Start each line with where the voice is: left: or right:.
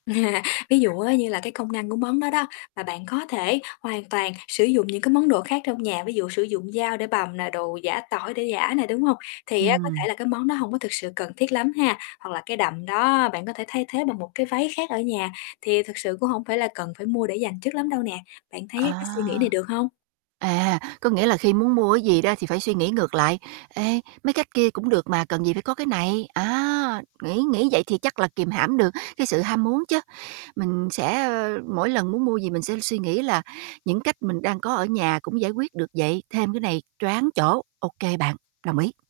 left: Ví dụ á như là cái công năng của món đó đó mà bạn có thể hoàn toàn sử dụng những cái món đồ khác trong nhà, ví dụ sử dụng dao để bằm nè, đồ giã tỏi để giã nè, đúng hông? Thì á, có thể
right: Ừm.
left: là cái món đó hổng có thực sự cần thiết lắm ha, hoặc là cái đầm đó bạn có thể thay thế bằng một cái váy khác ở nhà, thì thực sự cũng hổng phải là cần phải mua để dành trước lắm đâu nè, bạn thấy cái suy nghĩ này
right: À.
left: được hông?
right: À, có nghĩa là khi muốn mua cái gì đó thì phải suy nghĩ ngược lại. Ê, mấy cách kia cũng được mà, cần gì phải có cái này, á, nghĩ nghĩ vậy thì chắc là kìm hãm được cái sự ham muốn chớ. Mình sẽ, ờ, mỗi lần muốn mua gì mình sẽ suy nghĩ là những cách mình đang có ở nhà cũng giải quyết được vậy, thêm cái này choáng chỗ, ô kê bạn, đồng ý.